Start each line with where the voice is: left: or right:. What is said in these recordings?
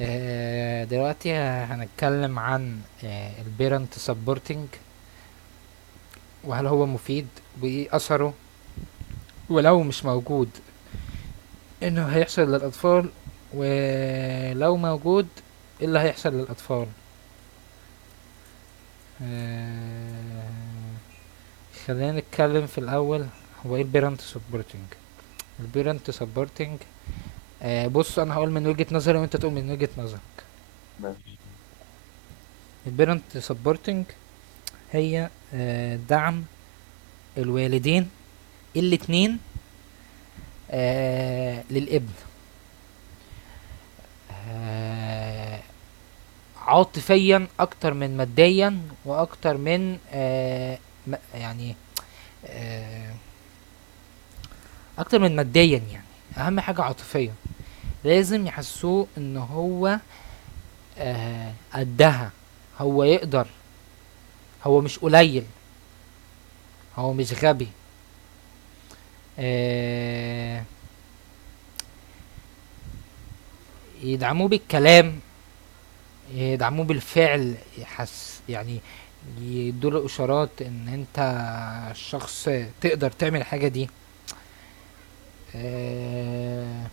right: دلوقتي هنتكلم عن البيرنت سبورتنج، وهل هو مفيد، وايه اثره، ولو مش موجود انه هيحصل للاطفال، ولو موجود ايه اللي هيحصل للاطفال. آه، خلينا نتكلم في الاول هو ايه البيرنت سبورتنج. البيرنت سبورتنج بص انا هقول من وجهة نظري وانت تقول من وجهة نظرك.
left: ماشي.
right: البيرنت سبورتنج هي دعم الوالدين الاتنين للابن، آه عاطفيا اكتر من ماديا واكتر من يعني آه اكتر من ماديا، يعني اهم حاجة عاطفيا. لازم يحسوه ان هو قدها، هو يقدر، هو مش قليل، هو مش غبي. آه يدعموه بالكلام، يدعموه بالفعل يحس يعني، يدوله اشارات ان انت شخص تقدر تعمل الحاجه دي. آه،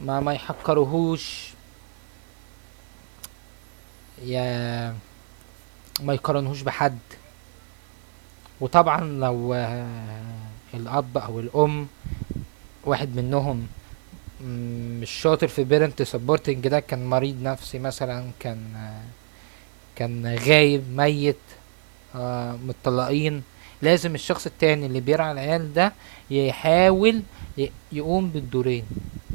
right: ما يحقرهوش يا ما يقارنهوش بحد. وطبعا لو الاب او الام واحد منهم مش شاطر في بيرنت سبورتنج ده، كان مريض نفسي مثلا، كان كان غايب ميت، متطلقين، لازم الشخص التاني اللي بيرعى العيال ده يحاول يقوم بالدورين.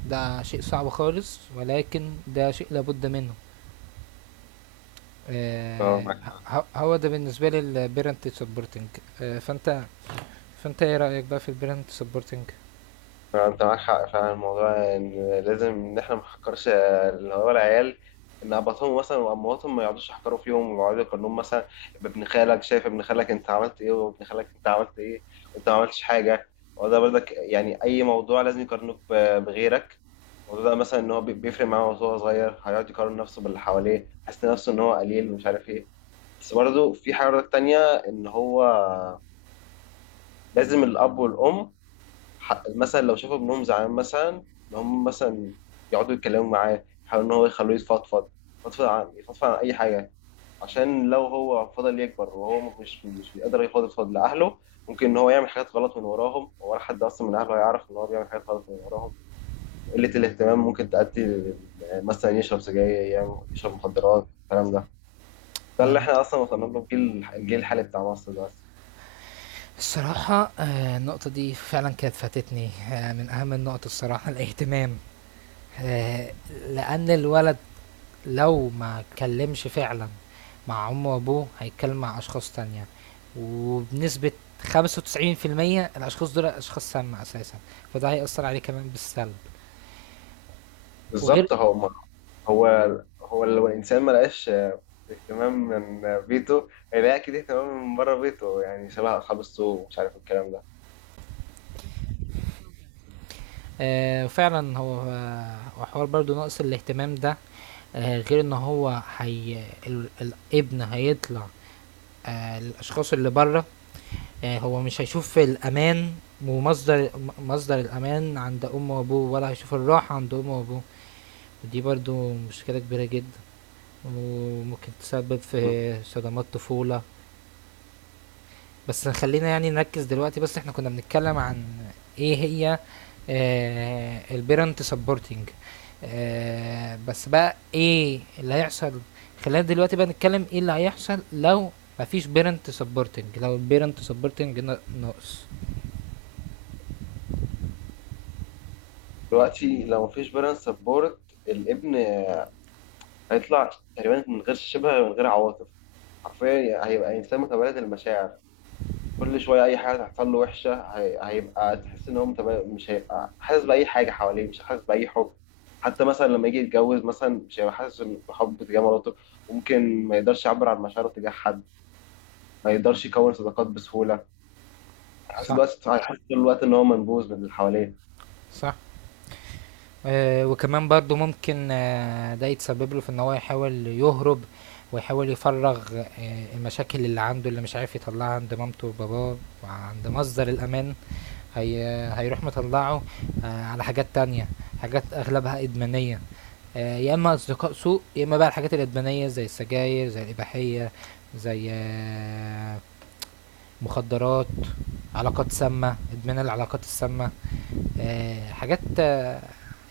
right: ده شيء صعب خالص ولكن ده شيء لابد منه.
left: اه،
right: آه
left: معاك حق.
right: هو ده بالنسبة لي البيرنت سبورتنج. آه فانت فانت ايه رأيك بقى في البيرنت سبورتنج؟
left: فعلا، انت معاك حق فعلا. الموضوع ان لازم ان احنا ما نحكرش، اللي هو العيال، ان اباطهم مثلا وامهاتهم ما يقعدوش يحكروا فيهم ويقعدوا يقارنوهم مثلا بابن خالك. شايف ابن خالك انت عملت ايه، وابن خالك انت عملت ايه، وانت ما عملتش حاجه. وده برضك يعني اي موضوع لازم يقارنوك بغيرك. الموضوع ده مثلا ان هو بيفرق معاه وهو صغير، هيقعد يقارن نفسه باللي حواليه، حاسس نفسه ان هو قليل ومش عارف ايه. بس برضه في حاجه برضك تانية، ان هو لازم الاب والام مثلا لو شافوا ابنهم زعلان، مثلا ان هم مثلا يقعدوا يتكلموا معاه، يحاولوا ان هو يخلوه يفضفض. يفضفض عن اي حاجه. عشان لو هو فضل يكبر وهو مش بيقدر يفضفض لاهله، ممكن ان هو يعمل حاجات غلط من وراهم، ولا حد اصلا من اهله هيعرف ان هو بيعمل حاجات غلط من وراهم. قله الاهتمام ممكن تؤدي مثلا يشرب سجاير، يشرب مخدرات، الكلام ده. ده اللي
right: آه
left: احنا اصلا وصلنا له في الجيل الحالي بتاع مصر دلوقتي.
right: الصراحة النقطة دي فعلا كانت فاتتني، من اهم النقط الصراحة الاهتمام. لان الولد لو ما اتكلمش فعلا مع امه وابوه هيتكلم مع اشخاص تانية، وبنسبة 95% الاشخاص دول اشخاص سامة اساسا، فده هيأثر عليه كمان بالسلب. وغير
left: بالظبط. هو هو لو الانسان ما لقاش اهتمام من بيته، هيلاقي اكيد اهتمام من بره بيته، يعني شبه اصحاب السوق ومش عارف الكلام ده.
right: فعلا، هو وحوار برضو نقص الاهتمام ده، غير ان هو الابن هيطلع الاشخاص اللي بره، هو مش هيشوف الامان، ومصدر مصدر الامان عند امه وابوه، ولا هيشوف الراحة عند امه وابوه. دي برضو مشكلة كبيرة جدا، وممكن تسبب
left: مم.
right: في صدمات طفولة. بس خلينا يعني نركز دلوقتي، بس احنا كنا بنتكلم عن ايه هي البيرنت سبورتنج. بس بقى ايه اللي هيحصل؟ خلينا دلوقتي بقى نتكلم ايه اللي هيحصل لو مفيش بيرنت سبورتنج، لو البيرنت سبورتنج ناقص.
left: دلوقتي لو مفيش بيرنس سبورت، الابن هيطلع تقريبا من غير شبه، من غير عواطف. حرفيا هيبقى انسان متبلد المشاعر. كل شويه اي حاجه تحصل له وحشه، هيبقى تحس ان هو متبلد، مش هيبقى حاسس باي حاجه حواليه، مش حاسس باي حب. حتى مثلا لما يجي يتجوز مثلا، مش هيبقى حاسس بحب تجاه مراته. ممكن ما يقدرش يعبر عن مشاعره تجاه حد، ما يقدرش يكون صداقات بسهوله.
right: صح،
left: أنا حاسس طول الوقت إن هو منبوذ من اللي حواليه.
right: صح. وكمان برضه ممكن ده يتسبب له في إن هو يحاول يهرب، ويحاول يفرّغ المشاكل اللي عنده اللي مش عارف يطلّعها عند مامته وباباه وعند مصدر الأمان، هي هيروح مطلّعه على حاجات تانية، حاجات أغلبها إدمانية، يا إما أصدقاء سوء، يا إما بقى الحاجات الإدمانية زي السجاير، زي الإباحية، زي مخدرات، علاقات سامة، إدمان العلاقات السامة. حاجات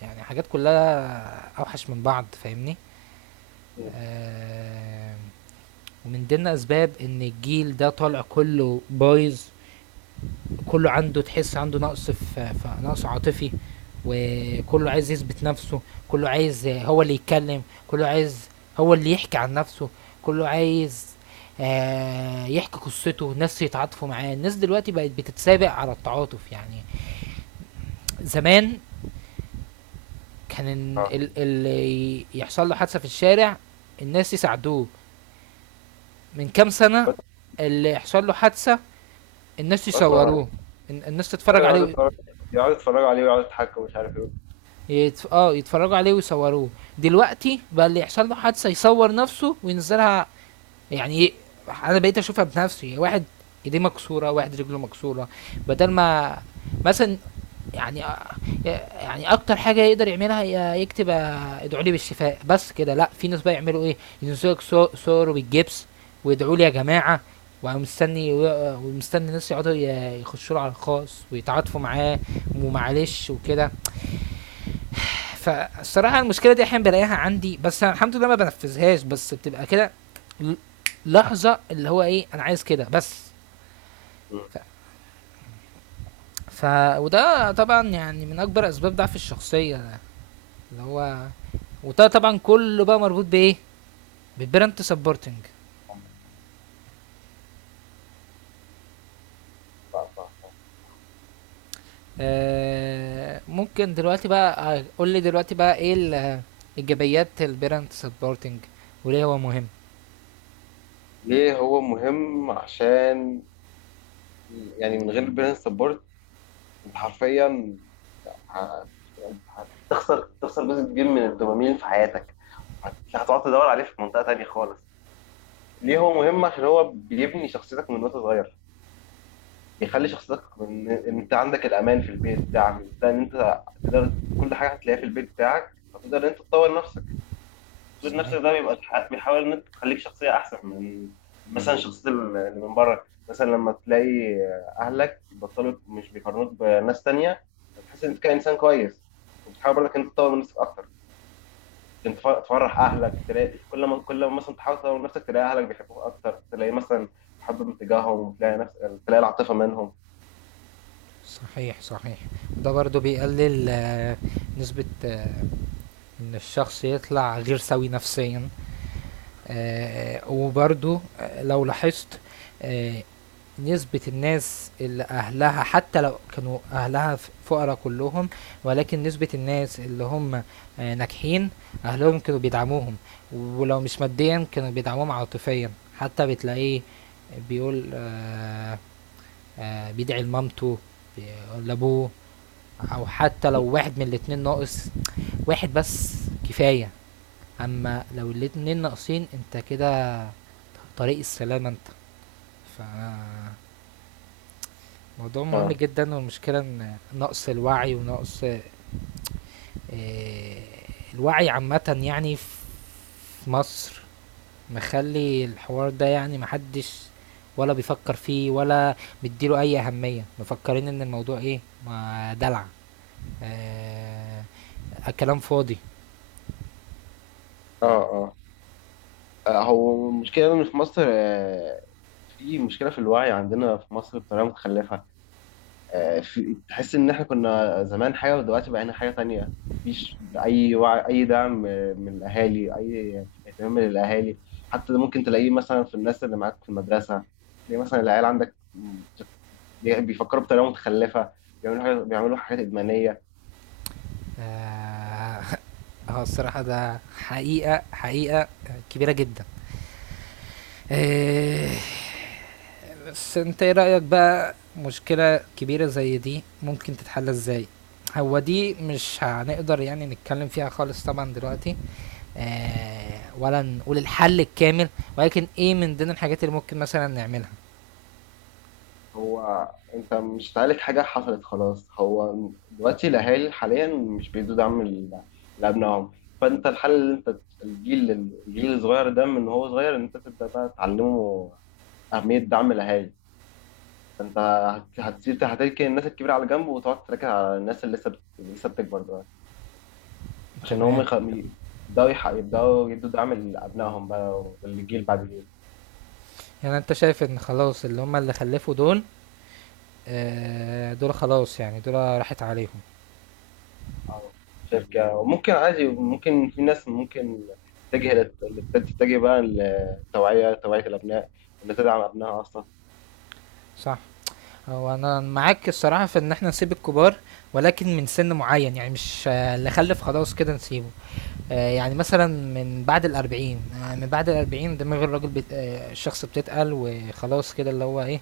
right: يعني حاجات كلها اوحش من بعض فاهمني.
left: مم.
right: آه، ومن ضمن اسباب ان الجيل ده طالع كله بايظ، كله عنده تحس عنده نقص نقص عاطفي، وكله عايز يثبت نفسه، كله عايز هو اللي يتكلم، كله عايز هو اللي يحكي عن نفسه، كله عايز يحكي قصته ناس يتعاطفوا معاه. الناس دلوقتي بقت بتتسابق على التعاطف يعني. زمان كان
left: اه.
right: اللي يحصل له حادثه في الشارع الناس يساعدوه. من كام سنه
left: بس
right: اللي يحصل له حادثه الناس
left: بس اتفرج
right: يصوروه،
left: عليه.
right: الناس تتفرج
left: أيوة،
right: عليه
left: يقعد
right: و-
left: يتفرج يقعد يتفرج عليه ويقعد يضحك ومش عارف إيه.
right: يتفرجوا عليه ويصوروه. دلوقتي بقى اللي يحصل له حادثه يصور نفسه وينزلها. يعني ايه؟ انا بقيت اشوفها بنفسي، واحد ايديه مكسوره، واحد رجله مكسوره، بدل ما مثلا يعني يعني اكتر حاجه يقدر يعملها يكتب ادعوا لي بالشفاء، بس كده. لا، في ناس بقى يعملوا ايه، ينزلوا لك صور بالجبس ويدعوا لي يا جماعه. ومستني الناس يقعدوا يخشوا له على الخاص ويتعاطفوا معاه ومعلش وكده. فالصراحه المشكله دي احيانا بلاقيها عندي، بس الحمد لله ما بنفذهاش، بس بتبقى كده ل- لحظه اللي هو ايه انا عايز كده بس. ف...
left: مم.
right: ف وده طبعا يعني من اكبر اسباب ضعف الشخصيه ده اللي هو، وده طبعا كله بقى مربوط بايه، بالبرنت سبورتنج.
left: صح، صح، صح.
right: ممكن دلوقتي بقى قول لي دلوقتي بقى ايه ايجابيات البرنت سبورتنج وليه هو مهم؟
left: ليه هو مهم؟ عشان يعني من غير البرين سبورت، أنت حرفيا ه- تخسر جزء كبير من الدوبامين في حياتك. هتقعد تدور عليه في منطقة تانية خالص. ليه هو مهم؟ عشان هو بيبني شخصيتك من وانت صغير. بيخلي شخصيتك من ان انت عندك الامان في البيت بتاعك ده، ان انت تقدر كل حاجه هتلاقيها في البيت بتاعك، فتقدر ان انت تطور نفسك. تطوير نفسك
right: صحيح
left: ده بيبقى بيحاول ان انت تخليك شخصيه احسن من مثلا شخصيه اللي من بره. مثلا لما تلاقي اهلك بيبطلوا مش بيقارنوك بناس تانية، هتحس ان انت كانسان كويس، وبتحاول برضك ان انت تطور من نفسك اكتر. عشان تفرح اهلك، تلاقي كل ما مثلا تحاول تطور من نفسك، تلاقي اهلك بيحبوك اكتر. تلاقي مثلا تحب من تجاههم، تلاقي نفسك، تلاقي العاطفه منهم.
right: صحيح، صحيح. ده برضو بيقلل نسبة ان الشخص يطلع غير سوي نفسيا. وبرضو لو لاحظت آه، نسبة الناس اللي أهلها حتى لو كانوا أهلها فقراء كلهم، ولكن نسبة الناس اللي هم ناجحين أهلهم كانوا بيدعموهم، ولو مش ماديا كانوا بيدعموهم عاطفيا. حتى بتلاقيه بيقول بيدعي لمامته بي- لأبوه. أو حتى لو واحد من الاتنين ناقص، واحد بس كفاية. أمّا لو الاتنين ناقصين أنت كده طريق السلامة أنت. ف موضوع مهم
left: اه،
right: جدًا، والمشكلة إن نقص الوعي ونقص الوعي عامةً يعني في مصر، مخلّي الحوار ده يعني ما حدش ولا بيفكّر فيه، ولا مدّي له أي أهمية، مفكّرين إن الموضوع إيه، ما دلع، آآ كلام فاضي.
left: اه، اه. هو المشكلة إن في مصر، في مشكلة في الوعي عندنا في مصر بطريقة متخلفة. في تحس إن إحنا كنا زمان حاجة ودلوقتي بقينا حاجة تانية. مفيش أي وعي، أي دعم من الأهالي، أي اهتمام من الأهالي. حتى ده ممكن تلاقيه مثلا في الناس اللي معاك في المدرسة، تلاقي مثلا العيال عندك بيفكروا بطريقة متخلفة، بيعملوا حاجات إدمانية.
right: آه، هو الصراحة ده حقيقة، حقيقة كبيرة جدا. آه، بس انت ايه رأيك بقى، مشكلة كبيرة زي دي ممكن تتحل ازاي؟ هو دي مش هنقدر يعني نتكلم فيها خالص طبعا دلوقتي، ولا نقول الحل الكامل، ولكن ايه من ضمن الحاجات اللي ممكن مثلا نعملها.
left: هو انت مش هتعالج حاجه حصلت خلاص. هو دلوقتي الاهالي حاليا مش بيدوا دعم لابنائهم. فانت الحل، اللي انت، الجيل، الصغير ده من هو صغير ان انت تبدا بقى تعلمه اهميه دعم الاهالي. فانت هتركن الناس الكبيره على جنب، وتقعد تركز على الناس اللي لسه بتكبر دلوقتي، عشان هم
right: تمام.
left: يبداوا يدوا دعم لابنائهم بقى، والجيل بعد الجيل.
right: يعني انت شايف ان خلاص اللي هم اللي خلفوا دول، دول خلاص، يعني دول راحت عليهم.
left: آه. شركة، وممكن عادي، ممكن في ناس ممكن تتجه بقى للتوعية، توعية الأبناء، إن تدعم أبنائها أصلا.
right: صح. هو أنا معاك الصراحة في إن إحنا نسيب الكبار، ولكن من سن معين، يعني مش اللي خلف خلاص كده نسيبه، يعني مثلا من بعد الأربعين، من بعد الأربعين دماغ الراجل بت... آه، الشخص بتتقل وخلاص كده اللي هو إيه،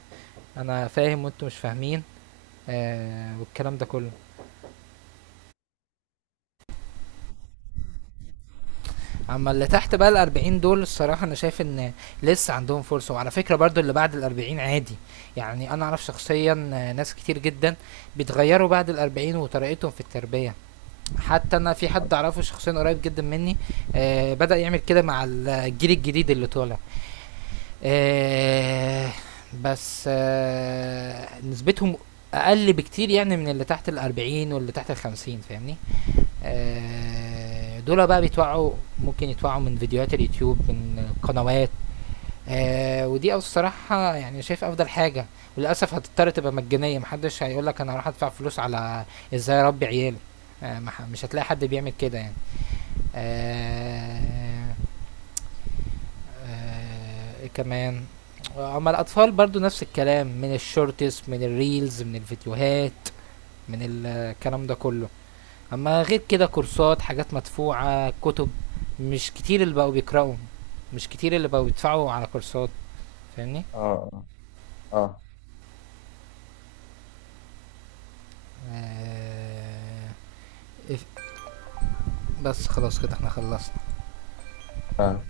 right: أنا فاهم وأنتوا مش فاهمين والكلام ده كله. أما اللي تحت بقى الأربعين دول الصراحة أنا شايف إن لسه عندهم فرصة. وعلى فكرة برضو اللي بعد الأربعين عادي، يعني أنا أعرف شخصيا ناس كتير جدا بيتغيروا بعد الأربعين وطريقتهم في التربية. حتى انا في حد اعرفه شخصيا قريب جدا مني بدأ يعمل كده مع الجيل الجديد اللي طالع. آه بس آه نسبتهم اقل بكتير، يعني من اللي تحت الاربعين واللي تحت الخمسين فاهمني. دول بقى بيتوعوا، ممكن يتوعوا من فيديوهات اليوتيوب، من قنوات ودي، أو الصراحة يعني شايف أفضل حاجة. وللأسف هتضطر تبقى مجانية، محدش هيقولك أنا هروح أدفع فلوس على إزاي أربي عيالي. آه ما ح- مش هتلاقي حد بيعمل كده يعني. آه إيه كمان؟ أما الأطفال برضو نفس الكلام، من الشورتس، من الريلز، من الفيديوهات، من الكلام ده كله. اما غير كده كورسات، حاجات مدفوعة، كتب، مش كتير اللي بقوا بيقرأوا، مش كتير اللي بقوا بيدفعوا على كورسات فاهمني.
left: اه، اه،
right: آه، إف- بس خلاص كده احنا خلصنا.
left: اه.